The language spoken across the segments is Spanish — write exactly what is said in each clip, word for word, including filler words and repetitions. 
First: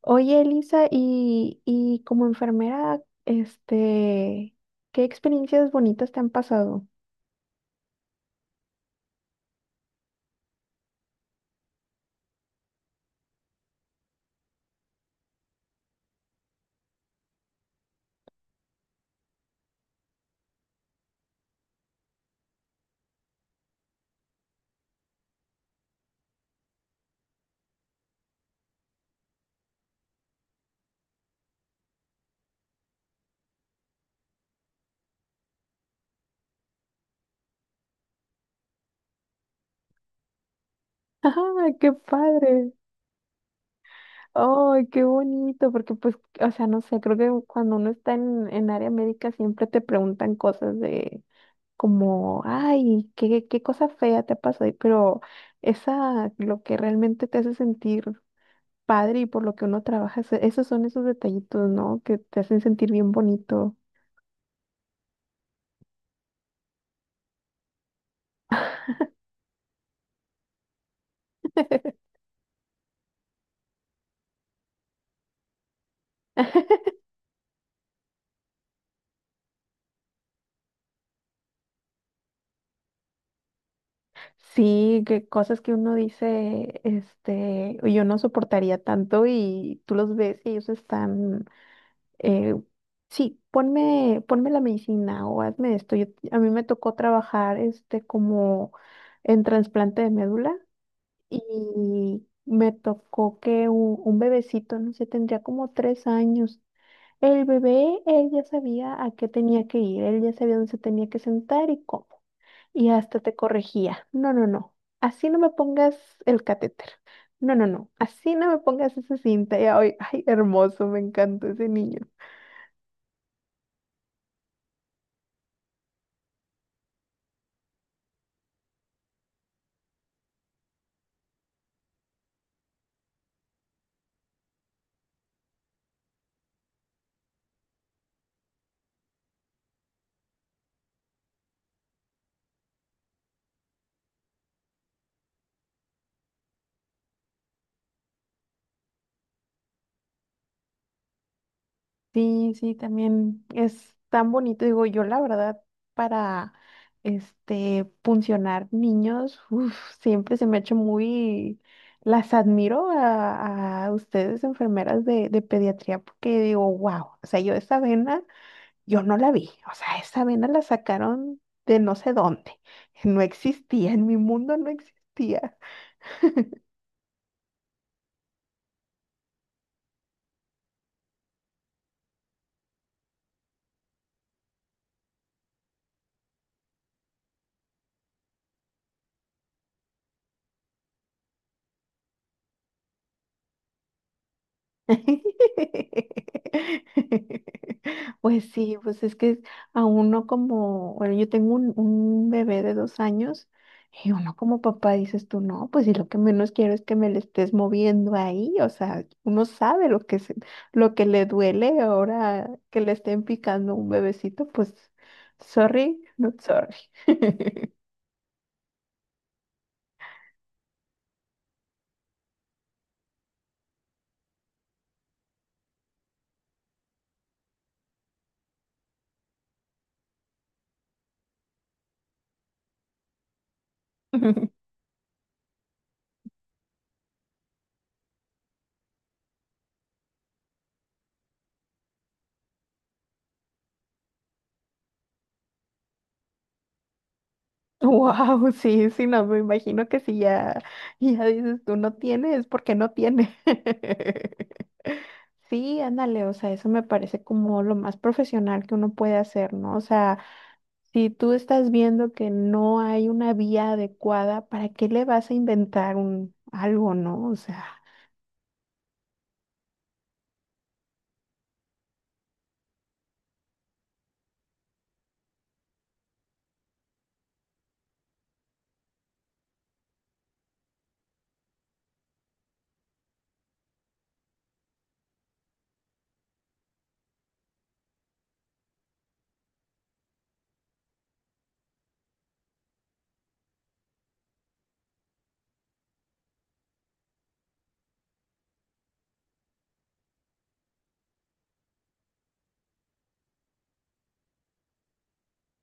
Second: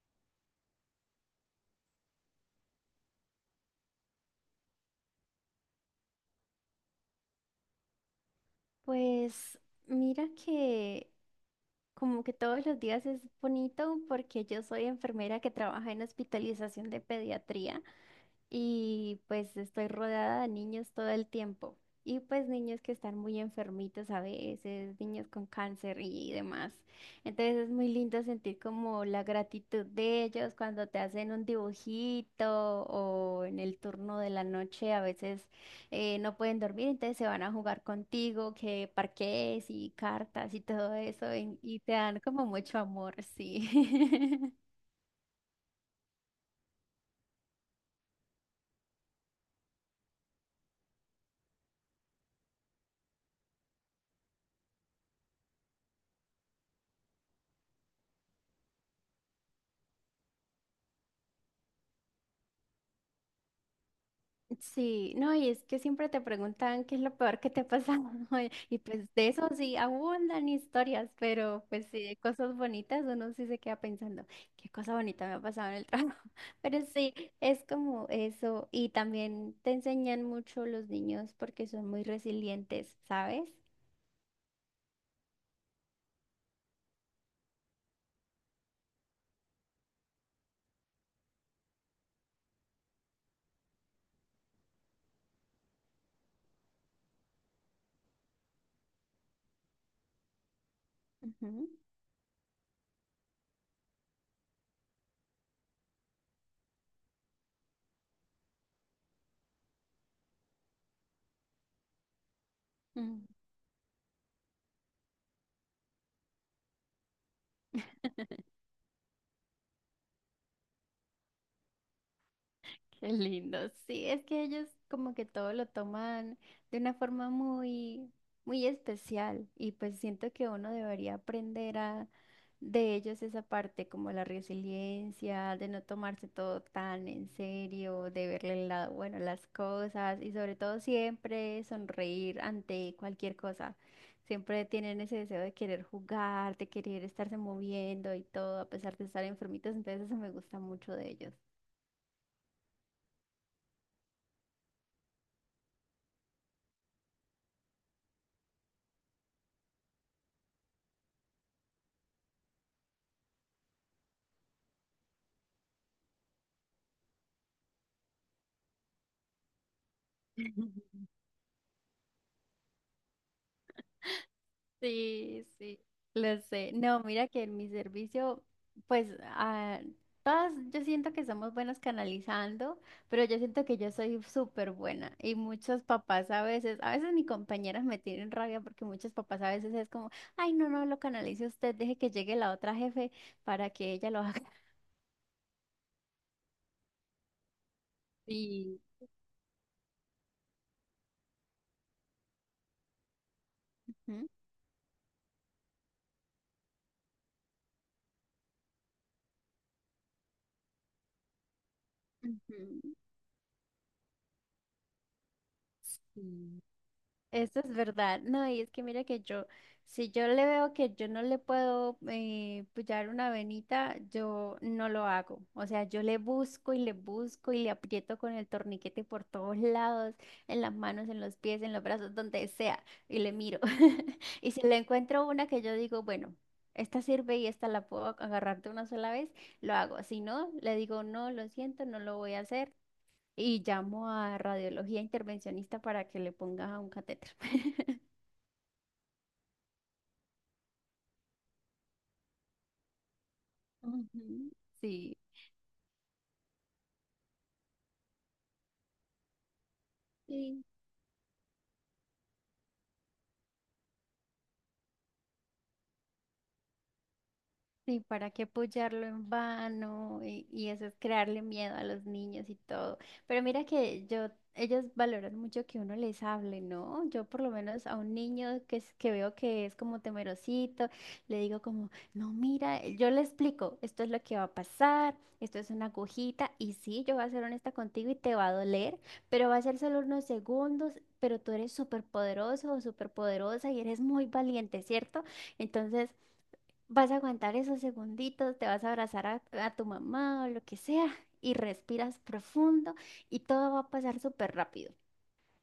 Oye, Elisa, y, y como enfermera, este, ¿qué experiencias bonitas te han pasado? Pues mira que como que todos los días es bonito porque yo soy enfermera que trabaja en hospitalización de pediatría y pues estoy rodeada de niños todo el tiempo. Y pues niños que están muy enfermitos a veces, niños con cáncer y demás. Entonces es muy lindo sentir como la gratitud de ellos cuando te hacen un dibujito o en el turno de la noche a veces eh, no pueden dormir, entonces se van a jugar contigo, que parques y cartas y todo eso y, ¡Ah, y qué te dan como padre! mucho amor, sí. ¡Ay, qué bonito! Porque pues, o sea, no sé, creo que cuando uno está en, en área médica siempre te preguntan cosas de como, ay, qué, qué cosa fea te ha pasado, y- pero esa, lo que realmente te hace sentir padre y por lo que uno trabaja, se- esos son esos detallitos, ¿no? Que te hacen sentir bien bonito. Sí, no, y es que siempre te preguntan qué es lo peor que te pasa, ¿no? Y pues de eso sí abundan historias, pero pues sí, de cosas bonitas uno sí se queda pensando, qué cosa bonita me ha pasado en el trabajo. Pero sí, es como eso, y también te enseñan mucho los niños porque son muy resilientes, ¿sabes? Sí, que cosas que uno dice, este, yo no soportaría tanto y tú los ves y ellos están, eh, sí, ponme, ponme la medicina o hazme esto. Yo- a mí me tocó trabajar, este, como en trasplante de médula y me tocó que un, un bebecito, no sé, tendría como tres años el bebé, él ya sabía a qué tenía que ir, él ya sabía dónde se tenía que sentar y cómo. Y hasta Ujú. te corregía. No, no, no. Así no me pongas el catéter. No, no, no. Así no me pongas esa cinta. Y hoy, ay, hermoso, me encantó ese niño. Qué lindo. Sí, es que ellos como que todo lo toman de una forma muy, muy especial y pues siento que uno debería aprender a de ellos esa parte como la resiliencia, de no tomarse todo tan en serio, de verle el lado bueno a las cosas y sobre todo siempre sonreír ante cualquier cosa. Siempre tienen ese deseo de querer jugar, de querer estarse moviendo y todo a pesar de estar enfermitos, entonces eso me gusta mucho de ellos. Sí, sí, también es tan bonito. Digo, yo la verdad, para este funcionar niños, uf, siempre se me ha hecho muy, las admiro a, a ustedes, enfermeras de, de pediatría, porque digo, wow, o sea, yo esa vena, yo no la vi. O sea, esa vena la sacaron de no sé dónde. No existía, en mi mundo no Sí, existía. sí, lo sé. No, mira que en mi servicio, pues ah, todas yo siento que somos buenas canalizando, pero yo siento que yo soy súper buena y muchos papás a veces, a veces mis compañeras me tienen rabia porque muchos papás a veces es como, ay, no, no, lo canalice usted, deje que llegue la otra jefe para que ella lo haga. Pues sí, Sí. pues es que a uno como, bueno, yo tengo un, un bebé de dos años y Ujú, uno como papá dices tú, no, pues si lo que menos quiero es que me le estés moviendo ahí, o sea, uno sabe lo que se- lo que le duele ahora que le ujú. estén picando un bebecito, pues sorry, not Sí. sorry. Eso es verdad. No, y es que mira que yo, si yo le veo que yo no le puedo eh, pullar una venita, yo no lo hago. O sea, yo le busco y le busco y le aprieto con el torniquete por todos lados, en las manos, en los pies, en los brazos, donde sea, y le miro. Y si le encuentro una que yo digo, bueno, esta sirve y esta la puedo agarrar de una sola vez, lo hago. Si no, le digo, no, lo siento, no lo voy a hacer y llamo a radiología intervencionista para que le ponga un catéter. Wow, sí, sí, no, me imagino que si ya, ya dices tú no tiene es porque no tiene. Ujú. Sí. Sí, ándale, o sea, eso me parece como lo más profesional que uno puede hacer, ¿no? O sea, si tú estás viendo que no hay una vía adecuada, ¿para qué le vas a inventar un algo, no? O sea. Sí, ¿para qué apoyarlo en vano? Y, y eso es crearle miedo a los niños y todo. Pero mira que yo, ellos valoran mucho que uno les hable, ¿no? Yo por lo menos a un niño que, es- que veo que es como temerosito, le digo como, no, mira, eh, yo le explico, esto es lo que va a pasar, esto es una agujita, y sí, yo voy a ser honesta contigo y te va a doler, pero va a ser solo unos segundos, pero tú eres súper poderoso o súper poderosa y eres muy valiente, ¿cierto? Entonces... Vas a aguantar esos segunditos, te vas a abrazar a, a tu mamá o lo que sea y respiras profundo y todo va a pasar súper rápido.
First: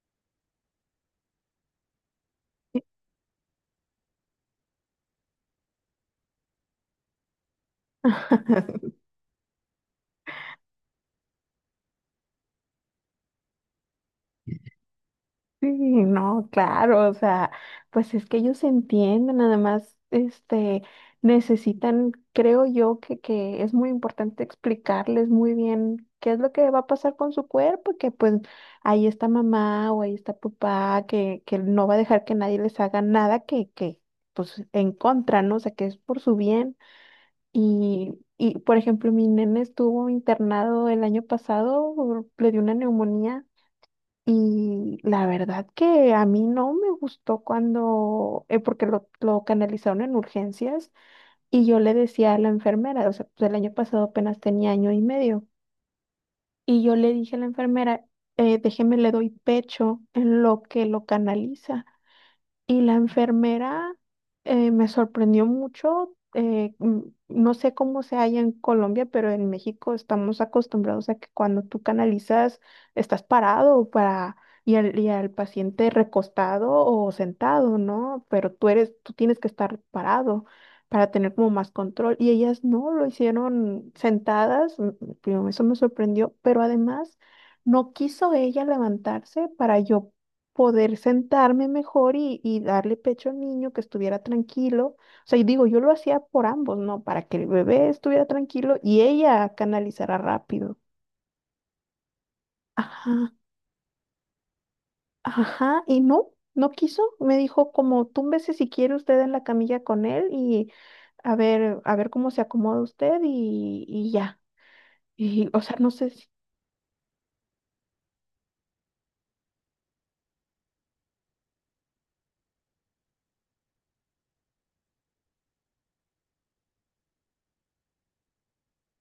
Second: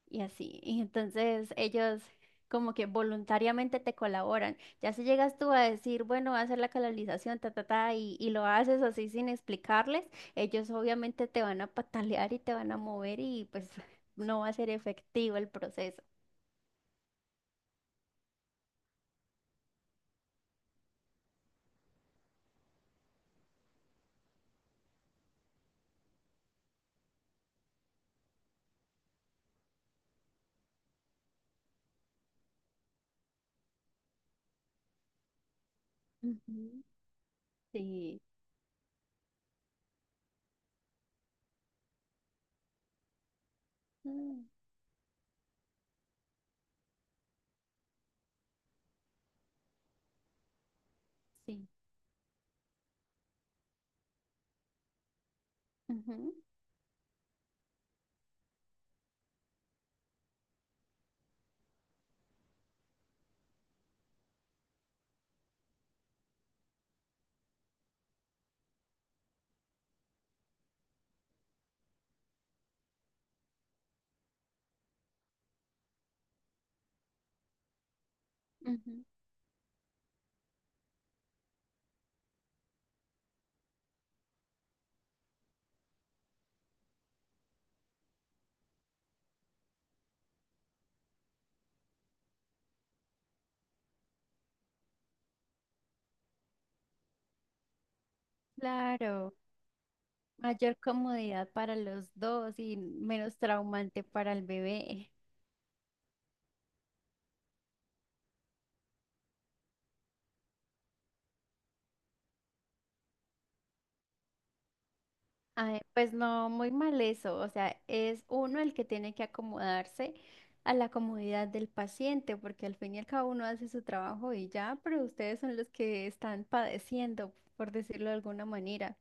Y así. Y entonces ellos como que voluntariamente te colaboran. Ya si llegas tú a decir, bueno, voy a hacer la canalización, ta, ta, ta, y, y lo haces así sin explicarles, ellos obviamente te van a patalear y te van a mover y pues no va a ser efectivo el Sí, proceso. no, claro, o sea, pues es que ellos entienden, además, este, necesitan, creo yo, que, que es muy importante explicarles muy bien qué es lo que va a pasar con su cuerpo, que pues ahí está mamá o ahí está papá, que, que no va a dejar que nadie les haga nada que, que, pues, en contra, ¿no? O sea, que es por su bien. Ujú. Y, Sí. Y, por ejemplo, mi nene estuvo internado el año pasado, le dio una neumonía. Mm. Y la verdad que a mí no me gustó cuando, eh, porque lo, lo canalizaron en urgencias y Sí. yo le decía a la enfermera, o sea, pues el año pasado apenas tenía año y medio, Ujú, y yo le dije a la enfermera, eh, déjeme le doy pecho en lo que lo canaliza. Y la enfermera eh, me sorprendió mucho. Eh, mm, no sé cómo sea allá en Colombia, pero en México estamos acostumbrados a que cuando tú canalizas, estás parado para, y al, y al paciente recostado o sentado, ¿no? Pero tú eres, ujú. tú tienes que estar parado para tener como más control. Y ellas no lo hicieron sentadas. mm, mm, Eso me sorprendió, pero además no quiso ella levantarse para yo poder sentarme mejor y, y darle pecho al niño, que estuviera tranquilo. O sea, y digo, yo lo hacía por ambos, ¿no? Para que el bebé estuviera tranquilo y Claro. ella canalizara rápido. Mayor comodidad para los dos y Ajá, menos traumante para el bebé. ajá, y no, no quiso. Me dijo como, túmbese si quiere usted en la camilla con él y a ver, a ver cómo se acomoda usted y, y ya. Y, o sea, Ay, no sé pues si... no, muy mal eso. O sea, es uno el que tiene que acomodarse a la comodidad del paciente, porque al fin y al cabo uno hace su trabajo y ya, pero ustedes son los que están padeciendo, por decirlo de alguna manera.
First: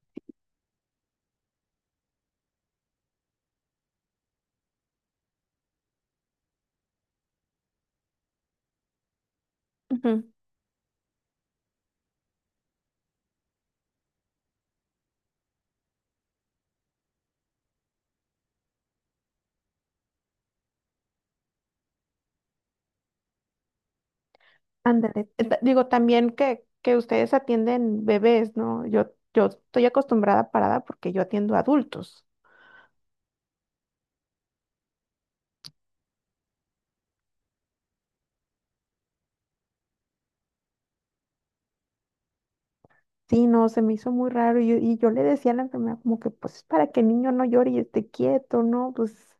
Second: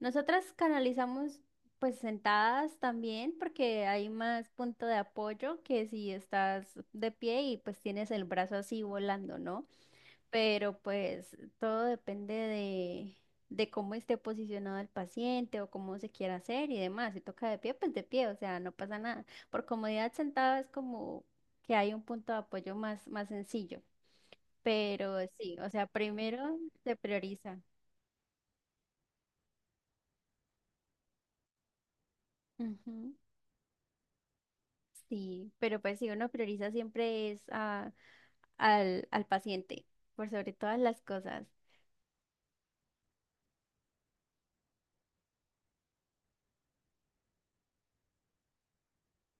Nosotras canalizamos pues sentadas también, porque hay más punto de apoyo que si estás de pie y pues tienes el brazo así volando, ¿no? Ujú. Pero pues todo depende de, de cómo esté posicionado el paciente o cómo se quiera hacer y demás. Si toca de pie, pues de pie, o sea, no pasa nada. Por comodidad sentado es como que hay un punto de apoyo más, más sencillo, pero Ándale. Eh, sí, ta- o Digo, sea, también primero que, se que ustedes prioriza. atienden bebés, ¿no? Yo, yo estoy acostumbrada a parada porque yo atiendo adultos. Ujú. Sí, pero pues si uno prioriza siempre es a- al, al paciente, por sobre todas las cosas. Sí, no, se me hizo muy raro y, yo y yo le decía a la enfermera como que pues es para que el niño no llore y esté quieto, ¿no? Pues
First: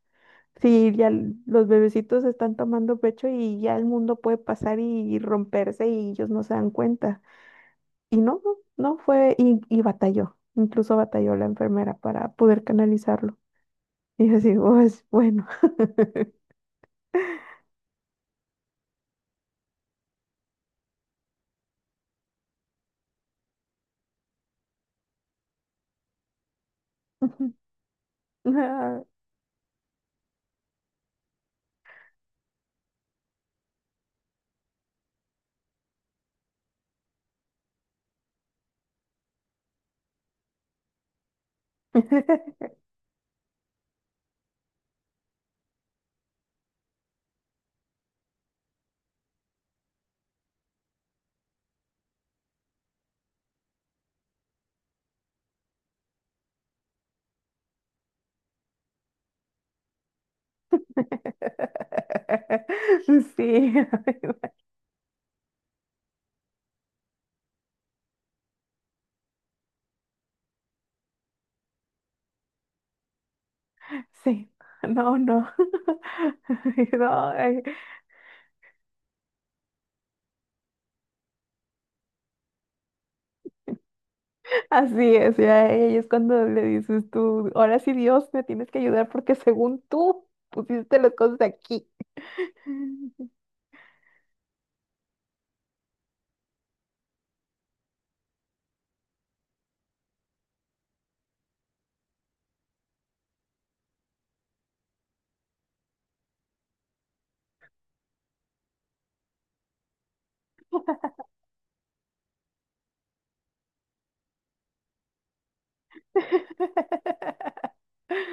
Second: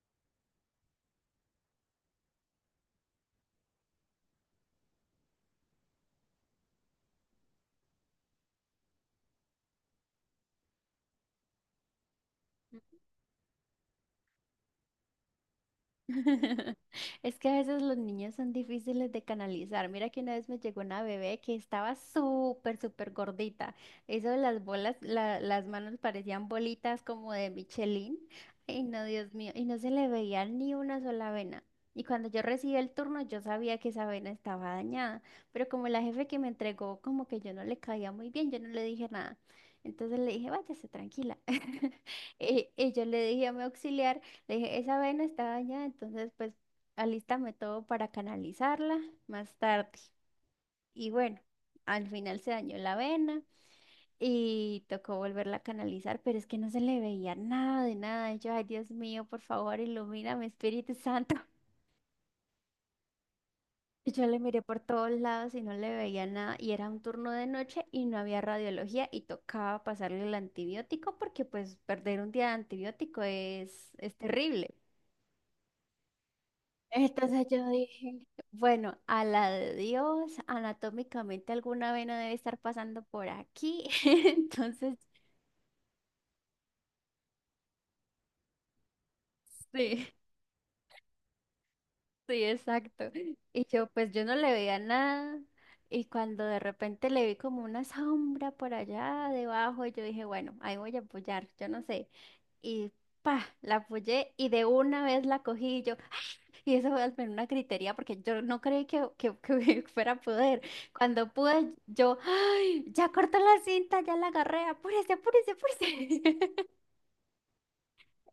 sí, ya l- los bebecitos están tomando pecho y ya el mundo puede pasar y, romperse y ellos no se dan cuenta. Y no, no, no fue, y, y batalló, incluso batalló la enfermera para poder canalizarlo. Y yo así, pues bueno. Es que a veces los niños son difíciles de canalizar. Mira que una vez me llegó una bebé que estaba súper, súper gordita. Eso de las bolas, la- las manos parecían bolitas como de Michelin. Ay, Ah. no, Dios mío. Y no se le veía ni una sola vena. Y cuando yo recibí el turno, yo sabía que esa vena estaba dañada. Pero como la jefe que me entregó, como que yo no le caía muy bien, yo no le dije nada. Entonces le dije, váyase tranquila. Y, y yo le dije a mi auxiliar. Le dije, esa vena está dañada, entonces pues alístame todo para canalizarla más tarde. Y bueno, al final se dañó la vena y tocó volverla a canalizar, pero es que no se le veía nada de nada. Y yo, ay Dios mío, por favor, ilumíname, Espíritu Santo. Sí, Y yo le miré por todos lados y no le veía nada. Y era un turno de noche y no había radiología y tocaba pasarle el antibiótico porque pues perder un día de antibiótico es, es sí, terrible. no, no. No, Entonces ay, yo dije, bueno, a la de Dios, anatómicamente alguna vena debe estar pasando por aquí. Entonces, así es, ya ahí es cuando le dices tú, ahora sí Dios, me tienes que ayudar porque según sí. tú pusiste las cosas aquí. Sí, exacto. Y yo, pues yo no le veía nada. Y cuando de repente le vi como una sombra por allá debajo, y yo dije, bueno, ahí voy a apoyar, yo no sé. Y pa, la apoyé y de una vez la cogí y yo, ¡ah! Y eso fue al menos una gritería porque yo no creí que, que, que fuera a poder. Cuando pude, yo, ¡ay! Ya cortó la cinta, ya la agarré, apúrese, apúrese, apúrese.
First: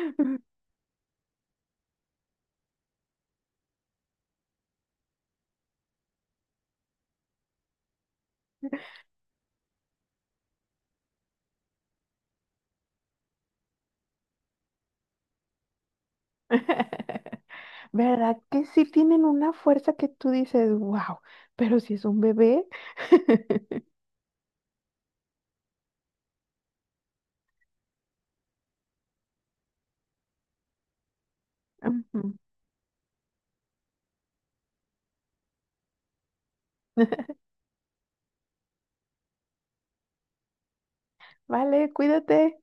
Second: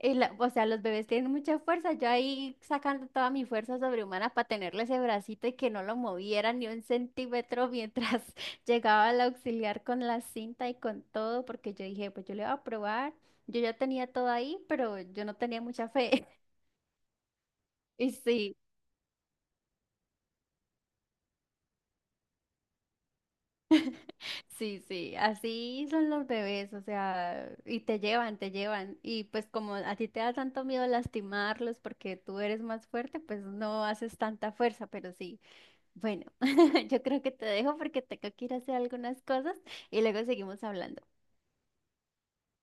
Y la- o sea, los bebés tienen mucha fuerza. Yo ahí sacando toda mi fuerza sobrehumana para tenerle ese bracito y que no lo moviera ni un centímetro mientras llegaba el auxiliar con la cinta y con todo, porque yo dije, pues yo le voy a probar. Yo ya tenía todo ahí, pero yo no tenía mucha fe. Y ¿Verdad sí, que sí tienen una fuerza que tú dices, wow, pero si es un bebé? sí, sí, así son los bebés, o sea, y te llevan, te llevan. Y pues como a ti te da tanto miedo lastimarlos porque Ujú. tú eres más fuerte, pues no haces tanta fuerza, pero sí. Bueno, yo creo que te dejo porque tengo que ir a hacer algunas cosas y luego seguimos hablando. Vale, cuídate.